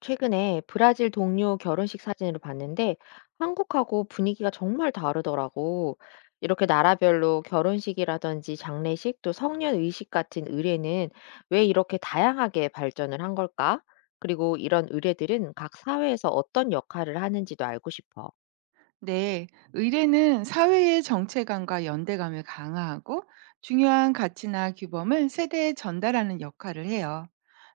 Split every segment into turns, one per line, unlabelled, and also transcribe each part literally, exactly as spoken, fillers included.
최근에 브라질 동료 결혼식 사진을 봤는데 한국하고 분위기가 정말 다르더라고. 이렇게 나라별로 결혼식이라든지 장례식 또 성년 의식 같은 의례는 왜 이렇게 다양하게 발전을 한 걸까? 그리고 이런 의례들은 각 사회에서 어떤 역할을 하는지도 알고 싶어.
네, 의례는 사회의 정체감과 연대감을 강화하고 중요한 가치나 규범을 세대에 전달하는 역할을 해요.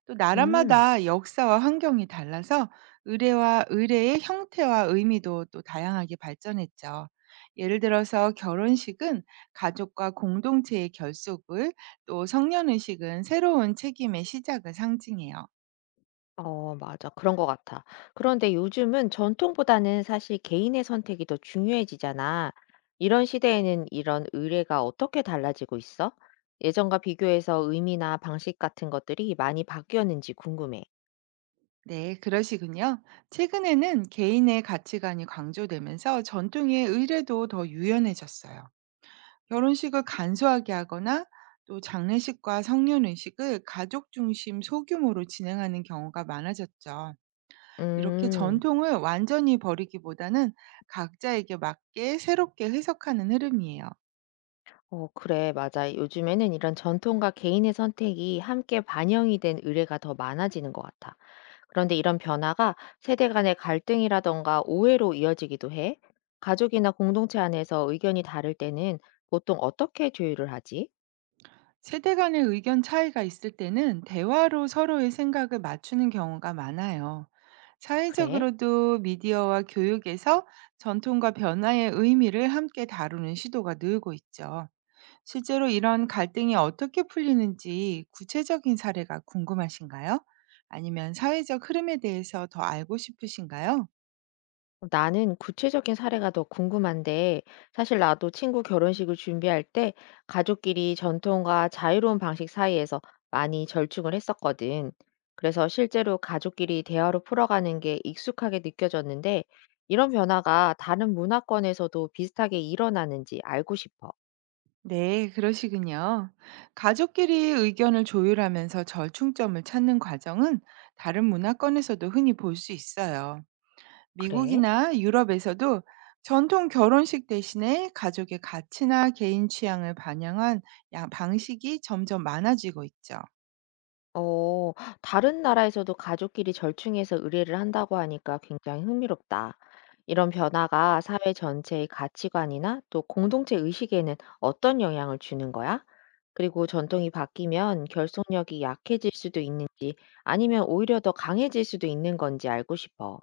또
음.
나라마다 역사와 환경이 달라서 의례와 의례의 형태와 의미도 또 다양하게 발전했죠. 예를 들어서 결혼식은 가족과 공동체의 결속을, 또 성년의식은 새로운 책임의 시작을 상징해요.
어, 맞아. 그런 것 같아. 그런데 요즘은 전통보다는 사실 개인의 선택이 더 중요해지잖아. 이런 시대에는 이런 의례가 어떻게 달라지고 있어? 예전과 비교해서 의미나 방식 같은 것들이 많이 바뀌었는지 궁금해.
네, 그러시군요. 최근에는 개인의 가치관이 강조되면서 전통의 의례도 더 유연해졌어요. 결혼식을 간소하게 하거나 또 장례식과 성년의식을 가족 중심 소규모로 진행하는 경우가 많아졌죠. 이렇게
음,
전통을 완전히 버리기보다는 각자에게 맞게 새롭게 해석하는 흐름이에요.
어, 그래, 맞아. 요즘에는 이런 전통과 개인의 선택이 함께 반영이 된 의례가 더 많아지는 것 같아. 그런데 이런 변화가 세대 간의 갈등이라던가 오해로 이어지기도 해. 가족이나 공동체 안에서 의견이 다를 때는 보통 어떻게 조율을 하지?
세대 간의 의견 차이가 있을 때는 대화로 서로의 생각을 맞추는 경우가 많아요.
그래?
사회적으로도 미디어와 교육에서 전통과 변화의 의미를 함께 다루는 시도가 늘고 있죠. 실제로 이런 갈등이 어떻게 풀리는지 구체적인 사례가 궁금하신가요? 아니면 사회적 흐름에 대해서 더 알고 싶으신가요?
어, 나는 구체적인 사례가 더 궁금한데, 사실 나도 친구 결혼식을 준비할 때 가족끼리 전통과 자유로운 방식 사이에서 많이 절충을 했었거든. 그래서 실제로 가족끼리 대화로 풀어가는 게 익숙하게 느껴졌는데, 이런 변화가 다른 문화권에서도 비슷하게 일어나는지 알고 싶어.
네, 그러시군요. 가족끼리 의견을 조율하면서 절충점을 찾는 과정은 다른 문화권에서도 흔히 볼 수 있어요.
그래?
미국이나 유럽에서도 전통 결혼식 대신에 가족의 가치나 개인 취향을 반영한 야- 방식이 점점 많아지고 있죠.
어, 다른 나라에서도 가족끼리 절충해서 의뢰를 한다고 하니까 굉장히 흥미롭다. 이런 변화가 사회 전체의 가치관이나 또 공동체 의식에는 어떤 영향을 주는 거야? 그리고 전통이 바뀌면 결속력이 약해질 수도 있는지 아니면 오히려 더 강해질 수도 있는 건지 알고 싶어.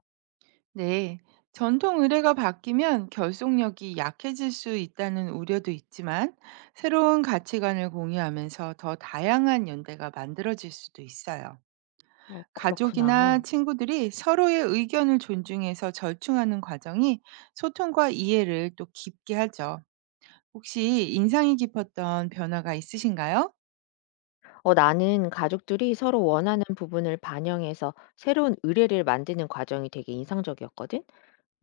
네, 전통 의례가 바뀌면 결속력이 약해질 수 있다는 우려도 있지만 새로운 가치관을 공유하면서 더 다양한 연대가 만들어질 수도 있어요.
어, 그렇구나.
가족이나 친구들이 서로의 의견을 존중해서 절충하는 과정이 소통과 이해를 또 깊게 하죠. 혹시 인상이 깊었던 변화가 있으신가요?
어, 나는 가족들이 서로 원하는 부분을 반영해서 새로운 의뢰를 만드는 과정이 되게 인상적이었거든.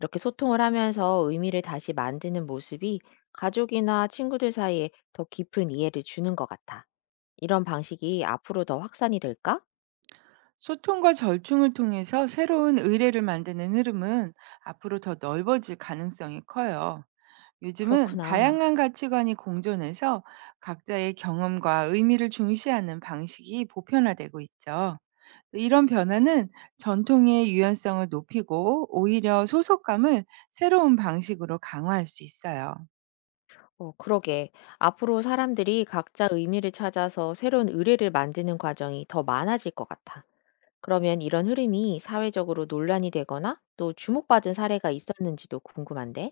이렇게 소통을 하면서 의미를 다시 만드는 모습이 가족이나 친구들 사이에 더 깊은 이해를 주는 것 같아. 이런 방식이 앞으로 더 확산이 될까?
소통과 절충을 통해서 새로운 의뢰를 만드는 흐름은 앞으로 더 넓어질 가능성이 커요. 요즘은
그렇구나.
다양한 가치관이 공존해서 각자의 경험과 의미를 중시하는 방식이 보편화되고 있죠. 이런 변화는 전통의 유연성을 높이고 오히려 소속감을 새로운 방식으로 강화할 수 있어요.
어, 그러게. 앞으로 사람들이 각자 의미를 찾아서 새로운 의뢰를 만드는 과정이 더 많아질 것 같아. 그러면 이런 흐름이 사회적으로 논란이 되거나 또 주목받은 사례가 있었는지도 궁금한데?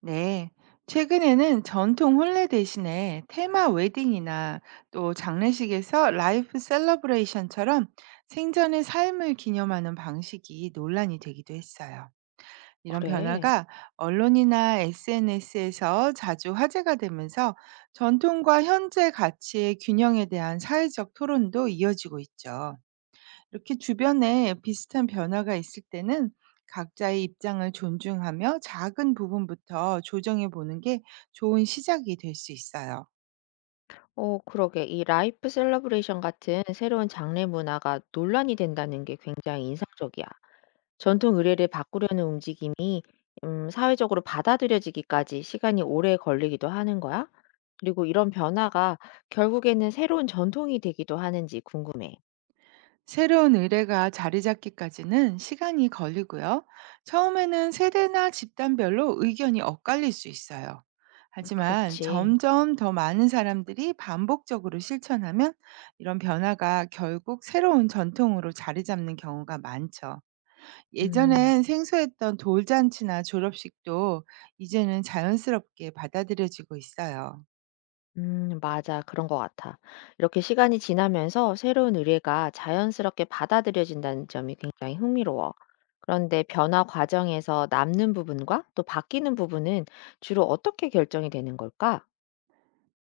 네. 최근에는 전통 혼례 대신에 테마 웨딩이나 또 장례식에서 라이프 셀러브레이션처럼 생전의 삶을 기념하는 방식이 논란이 되기도 했어요. 이런
그래.
변화가 언론이나 에스엔에스에서 자주 화제가 되면서 전통과 현재 가치의 균형에 대한 사회적 토론도 이어지고 있죠. 이렇게 주변에 비슷한 변화가 있을 때는 각자의 입장을 존중하며 작은 부분부터 조정해 보는 게 좋은 시작이 될 수 있어요.
어 그러게. 이 라이프 셀러브레이션 같은 새로운 장르 문화가 논란이 된다는 게 굉장히 인상적이야. 전통 의례를 바꾸려는 움직임이 음 사회적으로 받아들여지기까지 시간이 오래 걸리기도 하는 거야? 그리고 이런 변화가 결국에는 새로운 전통이 되기도 하는지 궁금해.
새로운 의뢰가 자리 잡기까지는 시간이 걸리고요. 처음에는 세대나 집단별로 의견이 엇갈릴 수 있어요. 하지만
그렇지.
점점 더 많은 사람들이 반복적으로 실천하면 이런 변화가 결국 새로운 전통으로 자리 잡는 경우가 많죠.
음.
예전엔 생소했던 돌잔치나 졸업식도 이제는 자연스럽게 받아들여지고 있어요.
음, 맞아. 그런 것 같아. 이렇게 시간이 지나면서 새로운 의뢰가 자연스럽게 받아들여진다는 점이 굉장히 흥미로워. 그런데 변화 과정에서 남는 부분과 또 바뀌는 부분은 주로 어떻게 결정이 되는 걸까?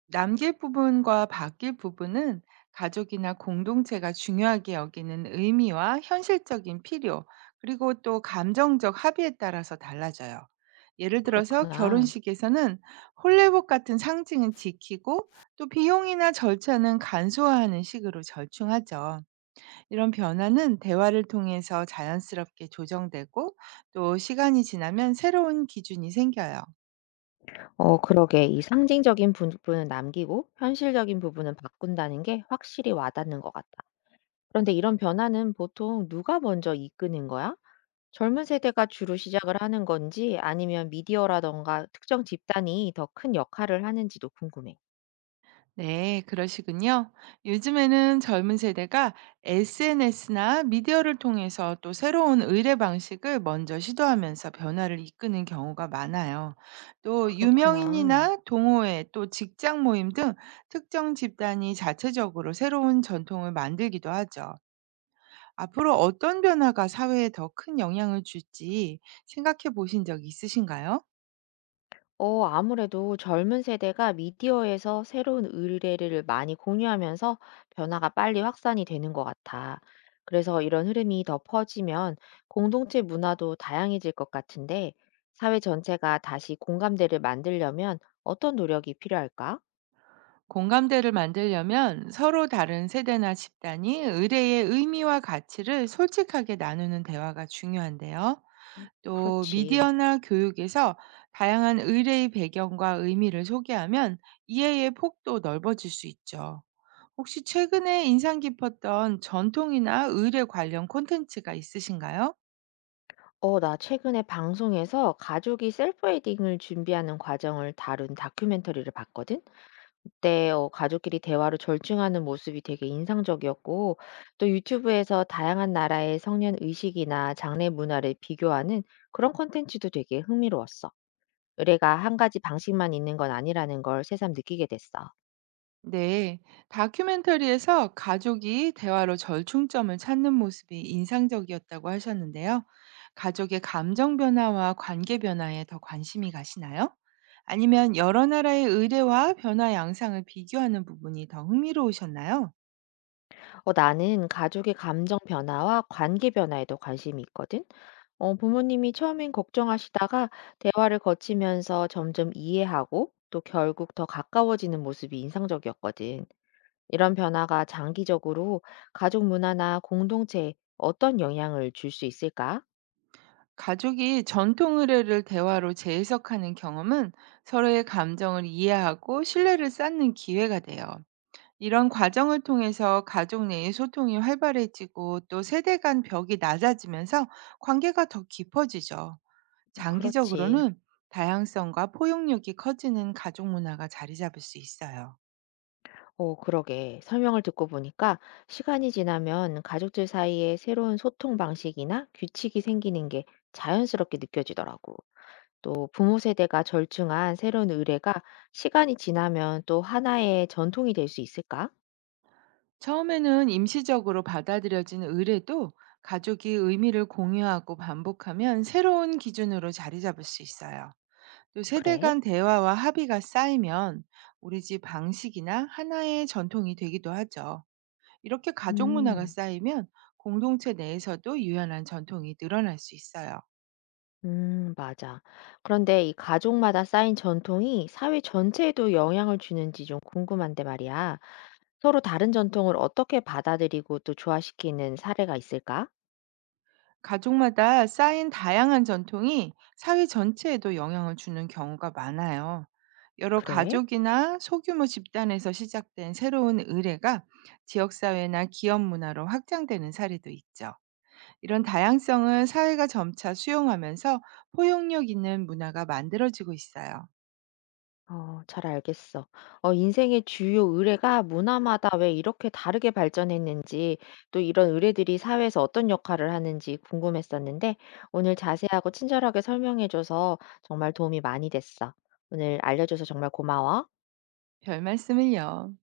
남길 부분과 바뀔 부분은 가족이나 공동체가 중요하게 여기는 의미와 현실적인 필요, 그리고 또 감정적 합의에 따라서 달라져요. 예를 들어서
그렇구나.
결혼식에서는 홀레복 같은 상징은 지키고 또 비용이나 절차는 간소화하는 식으로 절충하죠. 이런 변화는 대화를 통해서 자연스럽게 조정되고 또 시간이 지나면 새로운 기준이 생겨요.
어, 그러게. 이 상징적인 부분은 남기고 현실적인 부분은 바꾼다는 게 확실히 와닿는 것 같다. 그런데 이런 변화는 보통 누가 먼저 이끄는 거야? 젊은 세대가 주로 시작을 하는 건지 아니면 미디어라던가 특정 집단이 더 큰 역할을 하는지도 궁금해.
네, 그러시군요. 요즘에는 젊은 세대가 에스엔에스나 미디어를 통해서 또 새로운 의뢰 방식을 먼저 시도하면서 변화를 이끄는 경우가 많아요. 또
그렇구나.
유명인이나 동호회, 또 직장 모임 등 특정 집단이 자체적으로 새로운 전통을 만들기도 하죠. 앞으로 어떤 변화가 사회에 더 큰 영향을 줄지 생각해 보신 적 있으신가요?
어, 아무래도 젊은 세대가 미디어에서 새로운 의뢰를 많이 공유하면서 변화가 빨리 확산이 되는 것 같아. 그래서 이런 흐름이 더 퍼지면 공동체 문화도 다양해질 것 같은데 사회 전체가 다시 공감대를 만들려면 어떤 노력이 필요할까?
공감대를 만들려면 서로 다른 세대나 집단이 의례의 의미와 가치를 솔직하게 나누는 대화가 중요한데요. 또
그렇지.
미디어나 교육에서 다양한 의례의 배경과 의미를 소개하면 이해의 폭도 넓어질 수 있죠. 혹시 최근에 인상 깊었던 전통이나 의례 관련 콘텐츠가 있으신가요?
어, 나 최근에 방송에서 가족이 셀프웨딩을 준비하는 과정을 다룬 다큐멘터리를 봤거든? 그때 어, 가족끼리 대화로 절충하는 모습이 되게 인상적이었고, 또 유튜브에서 다양한 나라의 성년 의식이나 장례 문화를 비교하는 그런 콘텐츠도 되게 흥미로웠어. 의례가 한 가지 방식만 있는 건 아니라는 걸 새삼 느끼게 됐어.
네, 다큐멘터리에서 가족이 대화로 절충점을 찾는 모습이 인상적이었다고 하셨는데요. 가족의 감정 변화와 관계 변화에 더 관심이 가시나요? 아니면 여러 나라의 의례와 변화 양상을 비교하는 부분이 더 흥미로우셨나요?
어, 나는 가족의 감정 변화와 관계 변화에도 관심이 있거든. 어, 부모님이 처음엔 걱정하시다가 대화를 거치면서 점점 이해하고 또 결국 더 가까워지는 모습이 인상적이었거든. 이런 변화가 장기적으로 가족 문화나 공동체에 어떤 영향을 줄 수 있을까?
가족이 전통 의례를 대화로 재해석하는 경험은 서로의 감정을 이해하고 신뢰를 쌓는 기회가 돼요. 이런 과정을 통해서 가족 내의 소통이 활발해지고 또 세대 간 벽이 낮아지면서 관계가 더 깊어지죠.
그렇지.
장기적으로는 다양성과 포용력이 커지는 가족 문화가 자리 잡을 수 있어요.
어, 그러게. 설명을 듣고 보니까 시간이 지나면 가족들 사이에 새로운 소통 방식이나 규칙이 생기는 게 자연스럽게 느껴지더라고. 또 부모 세대가 절충한 새로운 의례가 시간이 지나면 또 하나의 전통이 될 수 있을까?
처음에는 임시적으로 받아들여진 의례도 가족이 의미를 공유하고 반복하면 새로운 기준으로 자리 잡을 수 있어요. 또 세대
그래?
간 대화와 합의가 쌓이면 우리 집 방식이나 하나의 전통이 되기도 하죠. 이렇게 가족 문화가
음,
쌓이면 공동체 내에서도 유연한 전통이 늘어날 수 있어요.
음, 맞아. 그런데 이 가족마다 쌓인 전통이 사회 전체에도 영향을 주는지 좀 궁금한데 말이야. 서로 다른 전통을 어떻게 받아들이고 또 조화시키는 사례가 있을까?
가족마다 쌓인 다양한 전통이 사회 전체에도 영향을 주는 경우가 많아요. 여러
그래?
가족이나 소규모 집단에서 시작된 새로운 의례가 지역사회나 기업 문화로 확장되는 사례도 있죠. 이런 다양성을 사회가 점차 수용하면서 포용력 있는 문화가 만들어지고 있어요.
어, 잘 알겠어. 어, 인생의 주요 의뢰가 문화마다 왜 이렇게 다르게 발전했는지, 또 이런 의뢰들이 사회에서 어떤 역할을 하는지 궁금했었는데, 오늘 자세하고 친절하게 설명해줘서 정말 도움이 많이 됐어. 오늘 알려줘서 정말 고마워.
별 말씀을요.